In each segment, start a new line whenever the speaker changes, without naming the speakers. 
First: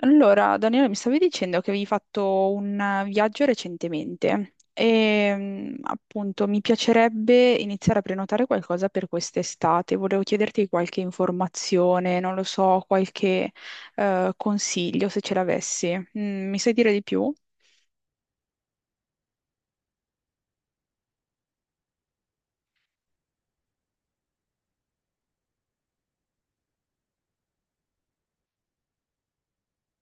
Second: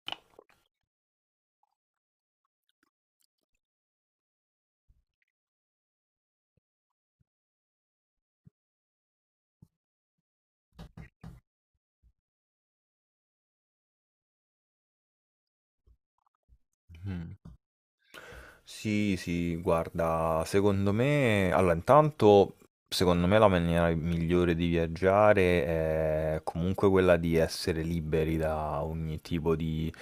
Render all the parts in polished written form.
Allora, Daniele, mi stavi dicendo che avevi fatto un viaggio recentemente e appunto mi piacerebbe iniziare a prenotare qualcosa per quest'estate. Volevo chiederti qualche informazione, non lo so, qualche consiglio se ce l'avessi. Mi sai dire di più?
Mh. Sì, sì, guarda, secondo me la maniera migliore di viaggiare è comunque quella di essere liberi da ogni tipo di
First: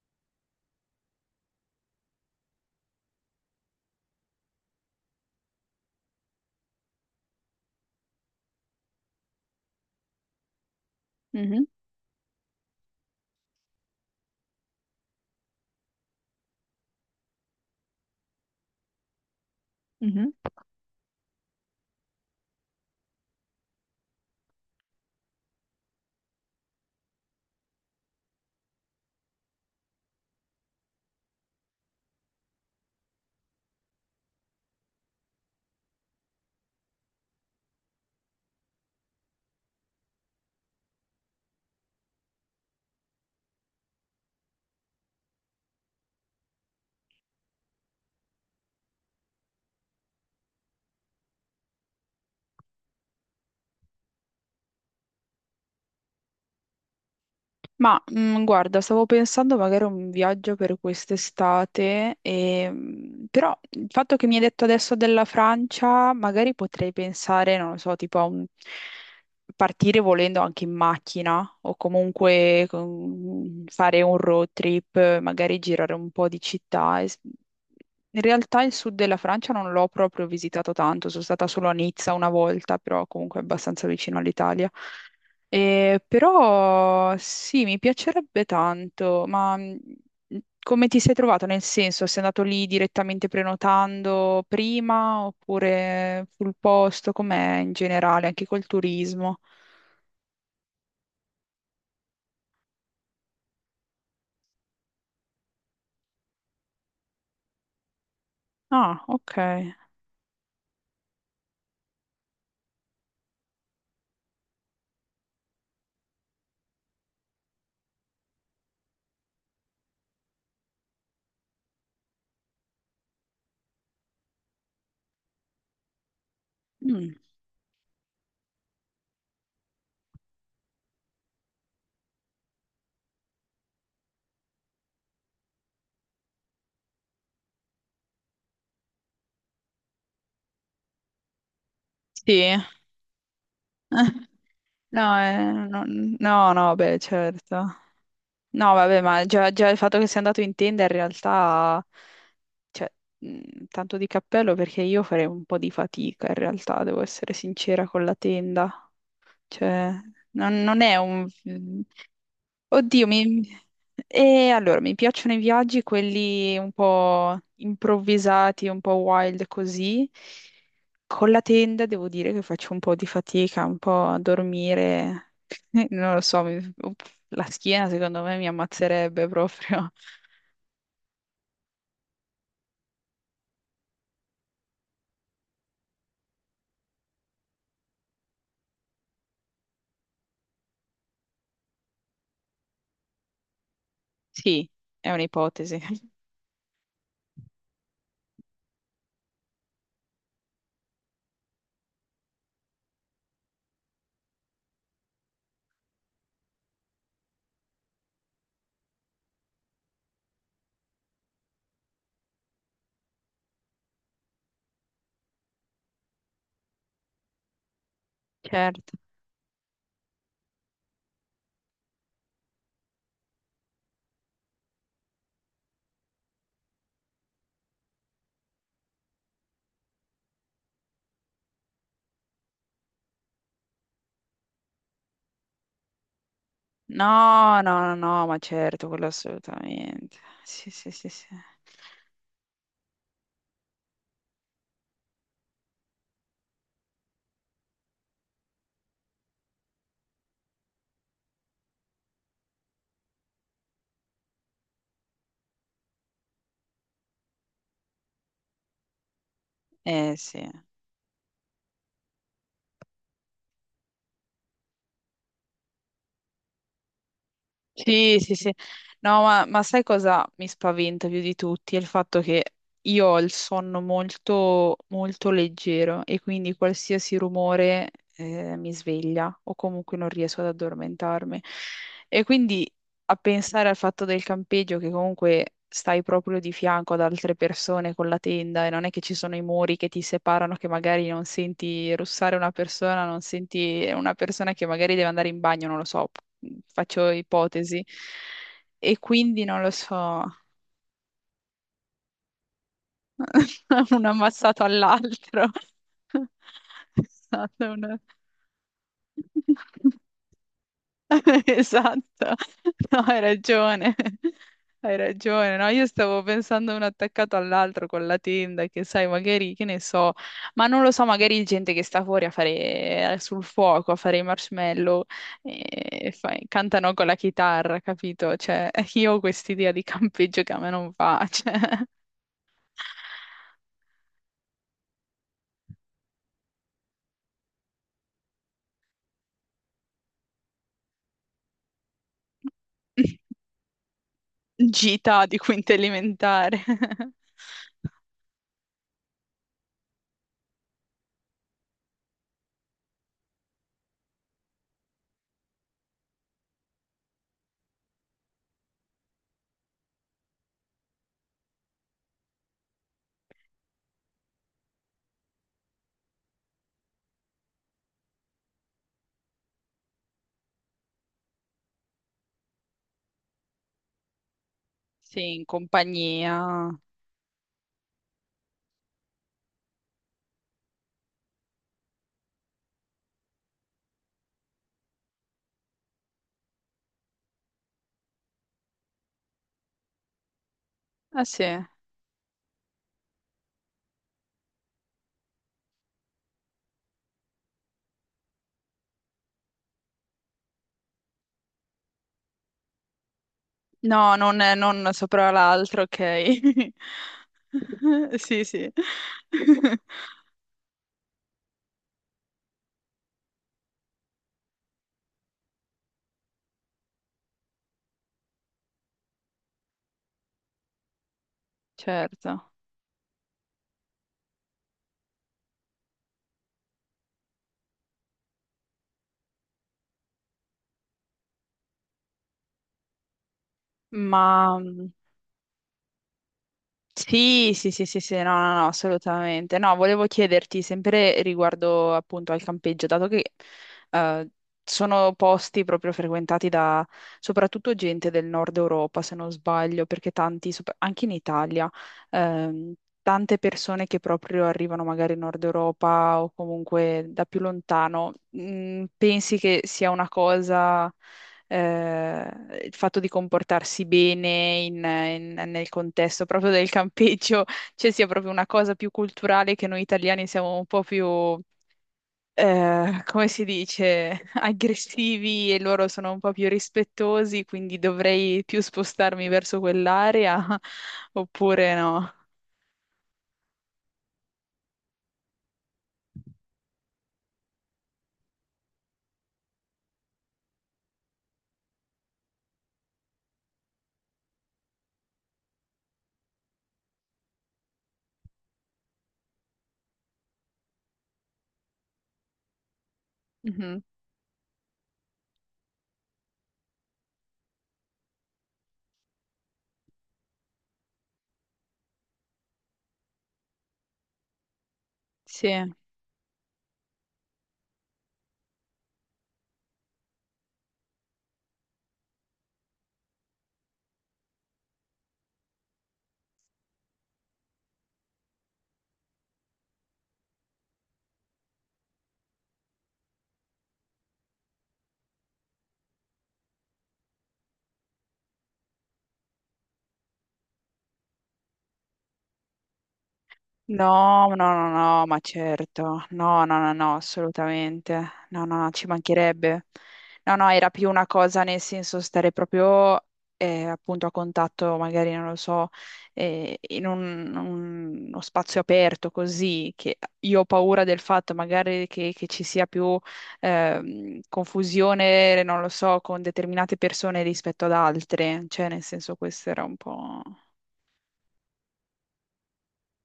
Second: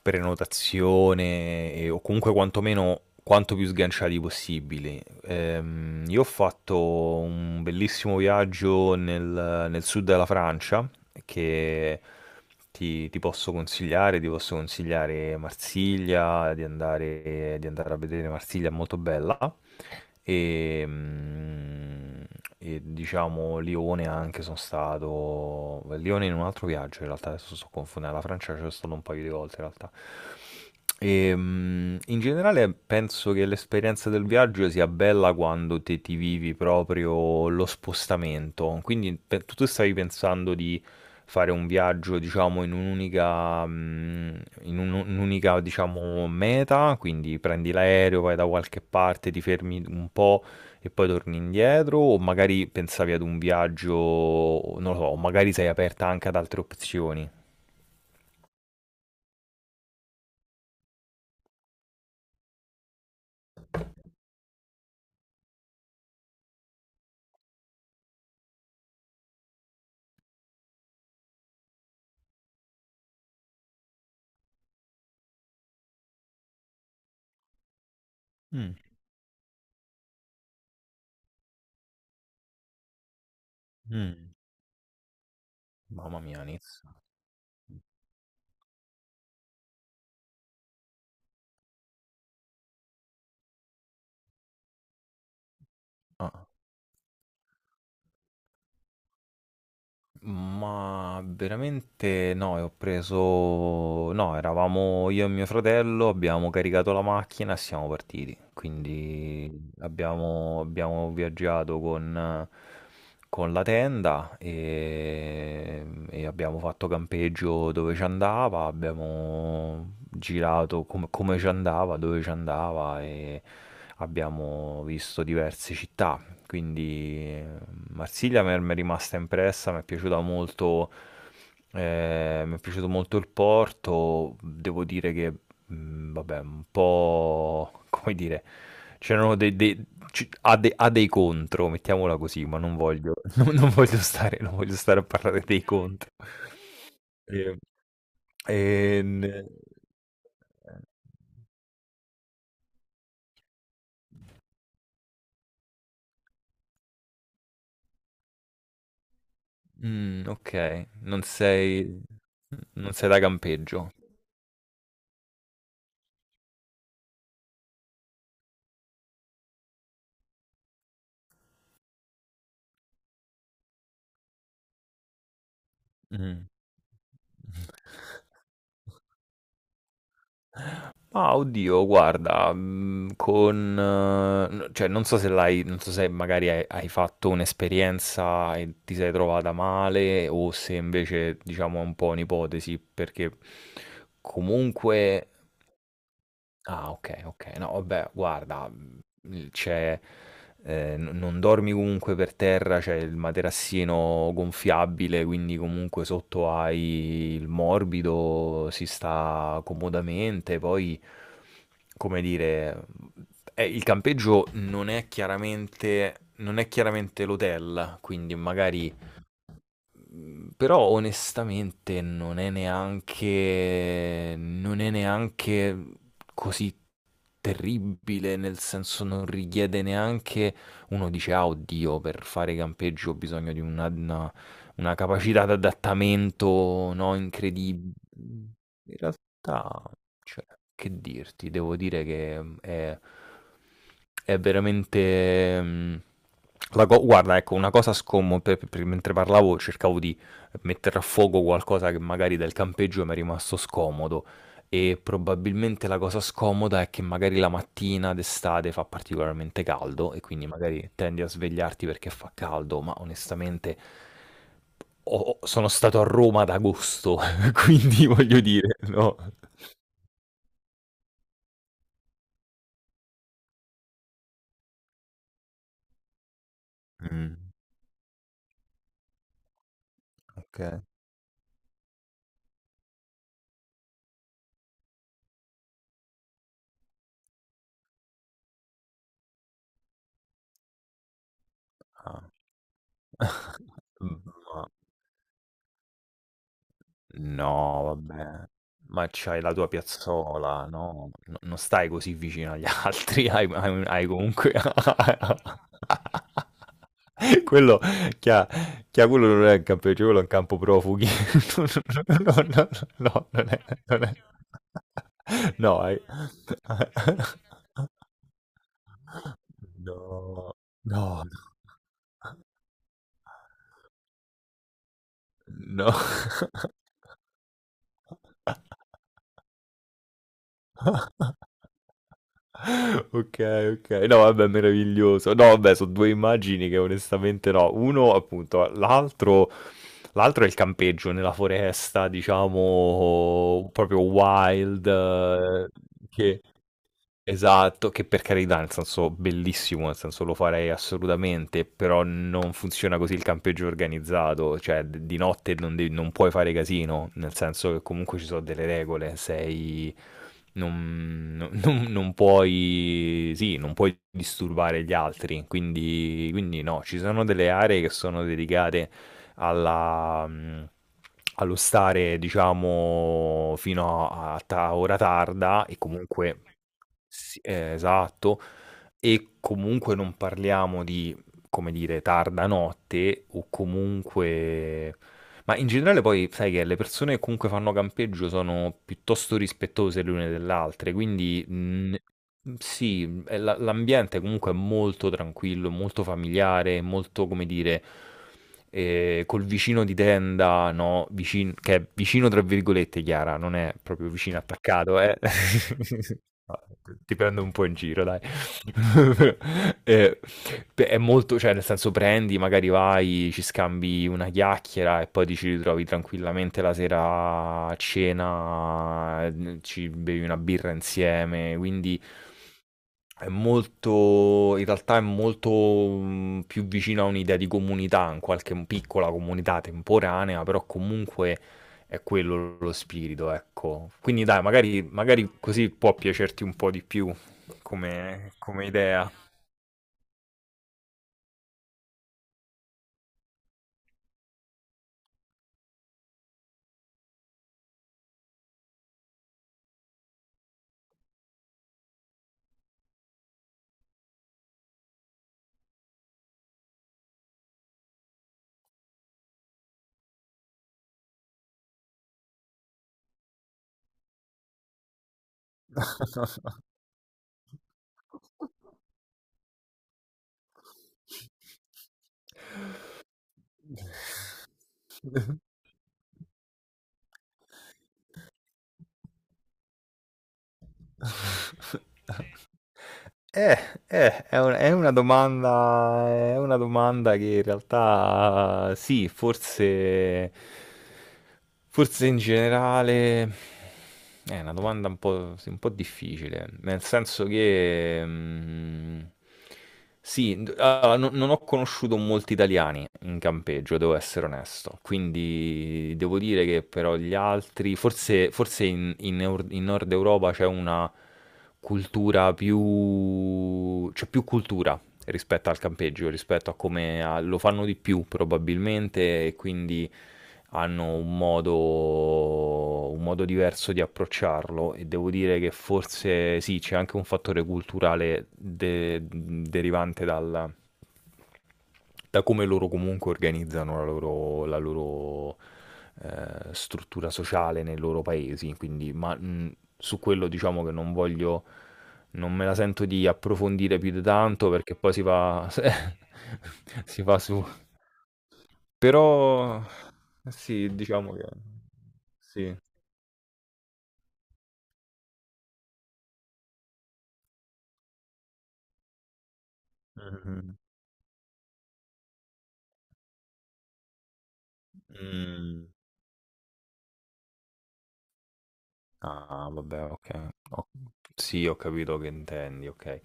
prenotazione o comunque quantomeno quanto più sganciati possibili. Io ho fatto un bellissimo viaggio nel sud della Francia
Mhm,
che ti posso consigliare Marsiglia, di andare a vedere Marsiglia, è molto bella.
mhm.
E, mm, e diciamo Lione anche sono stato. Lione in un altro viaggio in realtà, adesso sto confondendo. La Francia ci sono stato un paio di volte in realtà. E in generale penso che l'esperienza del viaggio sia bella quando te ti vivi proprio lo spostamento. Quindi tu stavi pensando di fare un viaggio, diciamo, in un'unica, mm, in un- un'unica, diciamo, meta, quindi prendi l'aereo, vai da qualche parte, ti fermi un po' e poi torni indietro, o magari pensavi ad un viaggio, non lo so, o magari sei aperta anche ad altre opzioni.
Ma guarda, stavo pensando magari a un viaggio per quest'estate, e, però il fatto che mi hai detto adesso della Francia, magari potrei pensare, non lo so, tipo a un... partire volendo anche in macchina o comunque fare un road trip, magari girare un po' di città. In realtà il
Mm,
sud della Francia non l'ho proprio visitato tanto, sono stata solo a Nizza una volta, però comunque è abbastanza vicino
mm.
all'Italia.
Mamma mia, Nizza.
Però sì, mi piacerebbe tanto, ma come ti sei trovato? Nel senso, sei andato lì direttamente prenotando prima oppure
Ah.
sul posto? Com'è in generale, anche col turismo?
Ma veramente no, no, eravamo io e mio fratello, abbiamo caricato la macchina e siamo partiti.
Ah, ok.
Quindi abbiamo viaggiato con la tenda e abbiamo fatto campeggio dove ci andava, abbiamo girato come ci andava, dove ci andava e abbiamo visto diverse città.
Mm.
Quindi Marsiglia mi è rimasta impressa, mi è piaciuta molto, mi è piaciuto molto il porto, devo dire che, vabbè, un po', come dire, c'erano ha dei contro, mettiamola così,
Sì.
ma non voglio, non voglio stare a
No,
parlare dei
no,
contro.
no, no, beh, certo.
E-
No,
e-
vabbè, ma
n-
già, già il fatto che sia andato in tenda in realtà cioè, tanto di cappello perché io farei un po' di fatica in realtà, devo essere sincera con la tenda. Cioè,
Mm,
non
ok,
è un...
non
oddio,
sei da
mi...
campeggio.
E allora, mi piacciono i viaggi, quelli un po' improvvisati, un po' wild così. Con la tenda devo dire che faccio un po' di fatica, un po' a dormire. Non lo so,
Mm.
la schiena secondo me mi ammazzerebbe proprio.
Ah, oddio, guarda, cioè, non so se magari hai fatto un'esperienza e ti sei trovata male o se invece, diciamo, è un po' un'ipotesi, perché
Sì, è
comunque...
un'ipotesi.
Ah, ok, ok, no, vabbè, guarda, Mhmm, c'è n non dormi comunque per terra, c'è il materassino gonfiabile, quindi comunque sotto hai il morbido, si sta comodamente. Poi, come dire, il campeggio non è chiaramente l'hotel, quindi magari
Certo.
mhmm, però onestamente non è neanche così terribile, nel senso non richiede neanche uno dice, ah, oddio, per fare campeggio ho bisogno di una capacità di adattamento, no,
No,
incredibile.
no, no, no, ma certo,
In
quello
realtà,
assolutamente.
cioè,
Sì, sì,
che
sì, sì.
dirti, devo dire che è veramente... guarda, ecco, una cosa scomoda, mentre parlavo cercavo di mettere a fuoco qualcosa che magari del campeggio mi è rimasto scomodo. E probabilmente la cosa scomoda è che magari la mattina d'estate fa particolarmente caldo
Eh
e quindi
sì.
magari tendi a svegliarti perché fa caldo, ma onestamente sono stato a Roma ad agosto, quindi
Sì, sì,
voglio
sì.
dire, no.
No, ma sai cosa mi spaventa più di tutti? È il fatto che io ho il sonno molto, molto leggero e quindi qualsiasi
Mh,
rumore mi sveglia o comunque non riesco ad
okay.
addormentarmi. E quindi a pensare al fatto del campeggio che comunque stai proprio di fianco ad altre persone con la tenda e non è che ci sono i muri che ti separano, che magari non senti
Ah.
russare una persona, non senti una persona che
Ma
magari deve andare in bagno, non lo so, faccio ipotesi.
no, vabbè.
E
Ma c'hai
quindi
la
non
tua
lo so,
piazzola, no, no non stai così vicino agli altri, hai hai
un
hai comunque
ammazzato all'altro. È stato
Quello,
un-
chia chia quello non è un campeggio, quello è un campo profughi.
Esatto,
No, no, no,
no, hai
no, non è
ragione,
non è
hai ragione, no?
no,
Io
hai
stavo pensando uno attaccato all'altro con la tenda, che sai, magari, che ne so,
no,
ma non lo so,
no,
magari gente che sta fuori a fare sul fuoco, a fare i marshmallow,
no.
e cantano con la chitarra, capito? Cioè, io ho quest'idea di campeggio che a me non va, cioè,
Ok, ok. No, vabbè, meraviglioso. No, vabbè, sono due immagini che onestamente no. Uno, appunto, l'altro è il campeggio nella foresta, diciamo, proprio wild,
gita di quinta
che...
elementare.
esatto, che per carità, nel senso bellissimo, nel senso lo farei assolutamente, però non funziona così il campeggio organizzato, cioè di notte non puoi fare casino, nel senso che comunque ci sono delle regole, sei... non puoi disturbare gli altri, quindi, quindi no, ci sono delle aree che sono dedicate alla... mh, allo stare, diciamo, fino ora
Sì, in
tarda e comunque
compagnia.
sì, esatto. E comunque non parliamo di, come dire, tarda notte o comunque... Ma in generale poi sai che le persone che comunque fanno campeggio sono piuttosto rispettose le une delle altre,
Ah
quindi
sì.
sì, l'ambiente comunque è molto tranquillo, molto familiare, molto, come dire, col vicino di tenda, no? Che è vicino tra virgolette, Chiara, non è proprio
No, non,
vicino
non
attaccato, eh?
sopra l'altro,
Ah,
ok.
ti prendo un po' in giro, dai.
Sì, sì.
Eh, beh, è molto, cioè, nel senso, prendi, magari vai, ci scambi una chiacchiera e poi ti ci ritrovi tranquillamente la sera a cena, ci bevi una birra insieme. Quindi,
Certo.
è molto, in realtà è molto più vicino a un'idea di comunità, in qualche piccola comunità temporanea, però comunque è quello lo spirito, ecco. Quindi dai,
Ma
magari, magari così può piacerti un po' di più
sì, sì, sì, sì, sì, no,
come,
no, no,
come idea.
assolutamente. No, volevo chiederti sempre riguardo appunto al campeggio, dato che eh, sono posti proprio frequentati da soprattutto gente del nord Europa, se non sbaglio, perché tanti, anche in Italia, ehm, tante persone che proprio arrivano magari in Nord Europa o comunque da più lontano, pensi che sia una cosa il fatto di comportarsi bene nel contesto proprio del campeggio, cioè sia proprio una cosa più culturale che noi italiani siamo un po' più, come si dice,
Sì.
aggressivi e loro sono un po' più rispettosi, quindi dovrei più spostarmi verso quell'area oppure no.
Eh, è una domanda che in realtà sì, forse in generale è una domanda un po', sì, un po' difficile, nel senso che sì, allora, non ho conosciuto molti italiani in campeggio,
Mhm.
devo essere onesto, quindi devo dire che però gli altri, forse in Nord Europa c'è una cultura più, c'è più cultura, rispetto al
Sì.
campeggio, rispetto a come lo fanno di più probabilmente e quindi hanno un modo diverso di approcciarlo e devo dire che forse sì, c'è anche un fattore culturale derivante dalla da come loro comunque organizzano la loro struttura sociale nei loro paesi, quindi su quello diciamo che non voglio, non me la sento di approfondire più di
No, no,
tanto
no,
perché poi
no, ma certo, no, no, no, no,
si va su.
assolutamente, no, no, no, ci
Però
mancherebbe. No, no, era
sì,
più una
diciamo che
cosa nel senso stare
sì.
proprio appunto a contatto, magari, non lo so, in uno spazio aperto così, che io ho
Mhm.
paura del fatto magari che ci sia più confusione, non
Mm.
lo so, con determinate persone rispetto ad altre, cioè nel senso
Ah,
questo era un
vabbè,
po'...
ok. Sì, ho capito che intendi, ok.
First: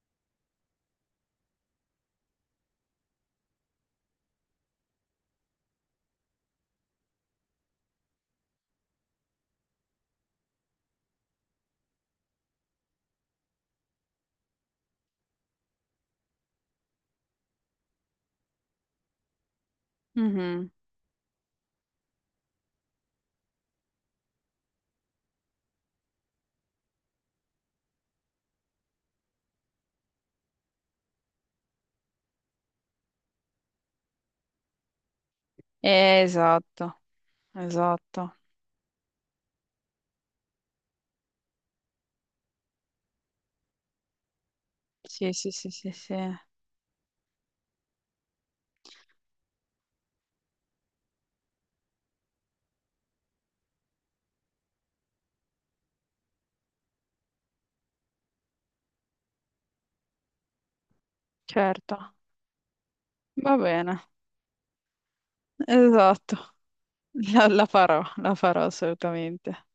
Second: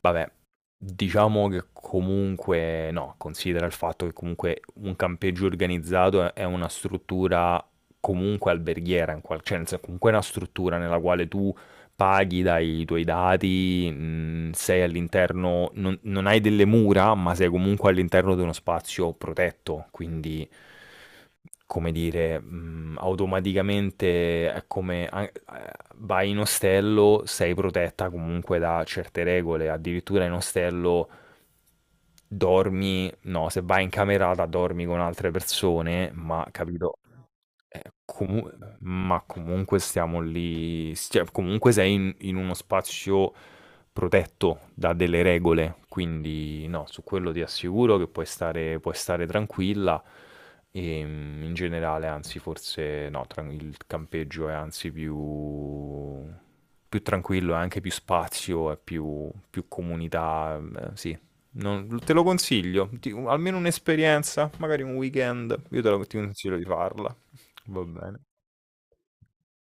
Vabbè, diciamo che comunque, no, considera il fatto che comunque un campeggio organizzato è una struttura comunque alberghiera, cioè nel senso, comunque è una struttura nella quale tu paghi, dai i tuoi dati, sei all'interno, non hai delle mura, ma sei comunque all'interno di uno spazio protetto, quindi
Mhm.
come dire, automaticamente è come vai in ostello, sei protetta comunque da certe regole, addirittura in ostello dormi, no, se vai in camerata dormi con altre persone, ma capito?
Esatto. Esatto.
Comu ma comunque stiamo lì s cioè comunque sei in in uno spazio protetto da delle
Sì, sì, sì,
regole,
sì, sì.
quindi no, su quello ti assicuro che puoi stare tranquilla. In generale anzi forse no, tran il campeggio è anzi più tranquillo, è anche più spazio, è più comunità, sì. Non te
Certo.
lo consiglio, ti
Va
almeno
bene.
un'esperienza, magari un weekend, io te lo ti
Esatto.
consiglio di farla.
La,
Va bene.
la farò assolutamente.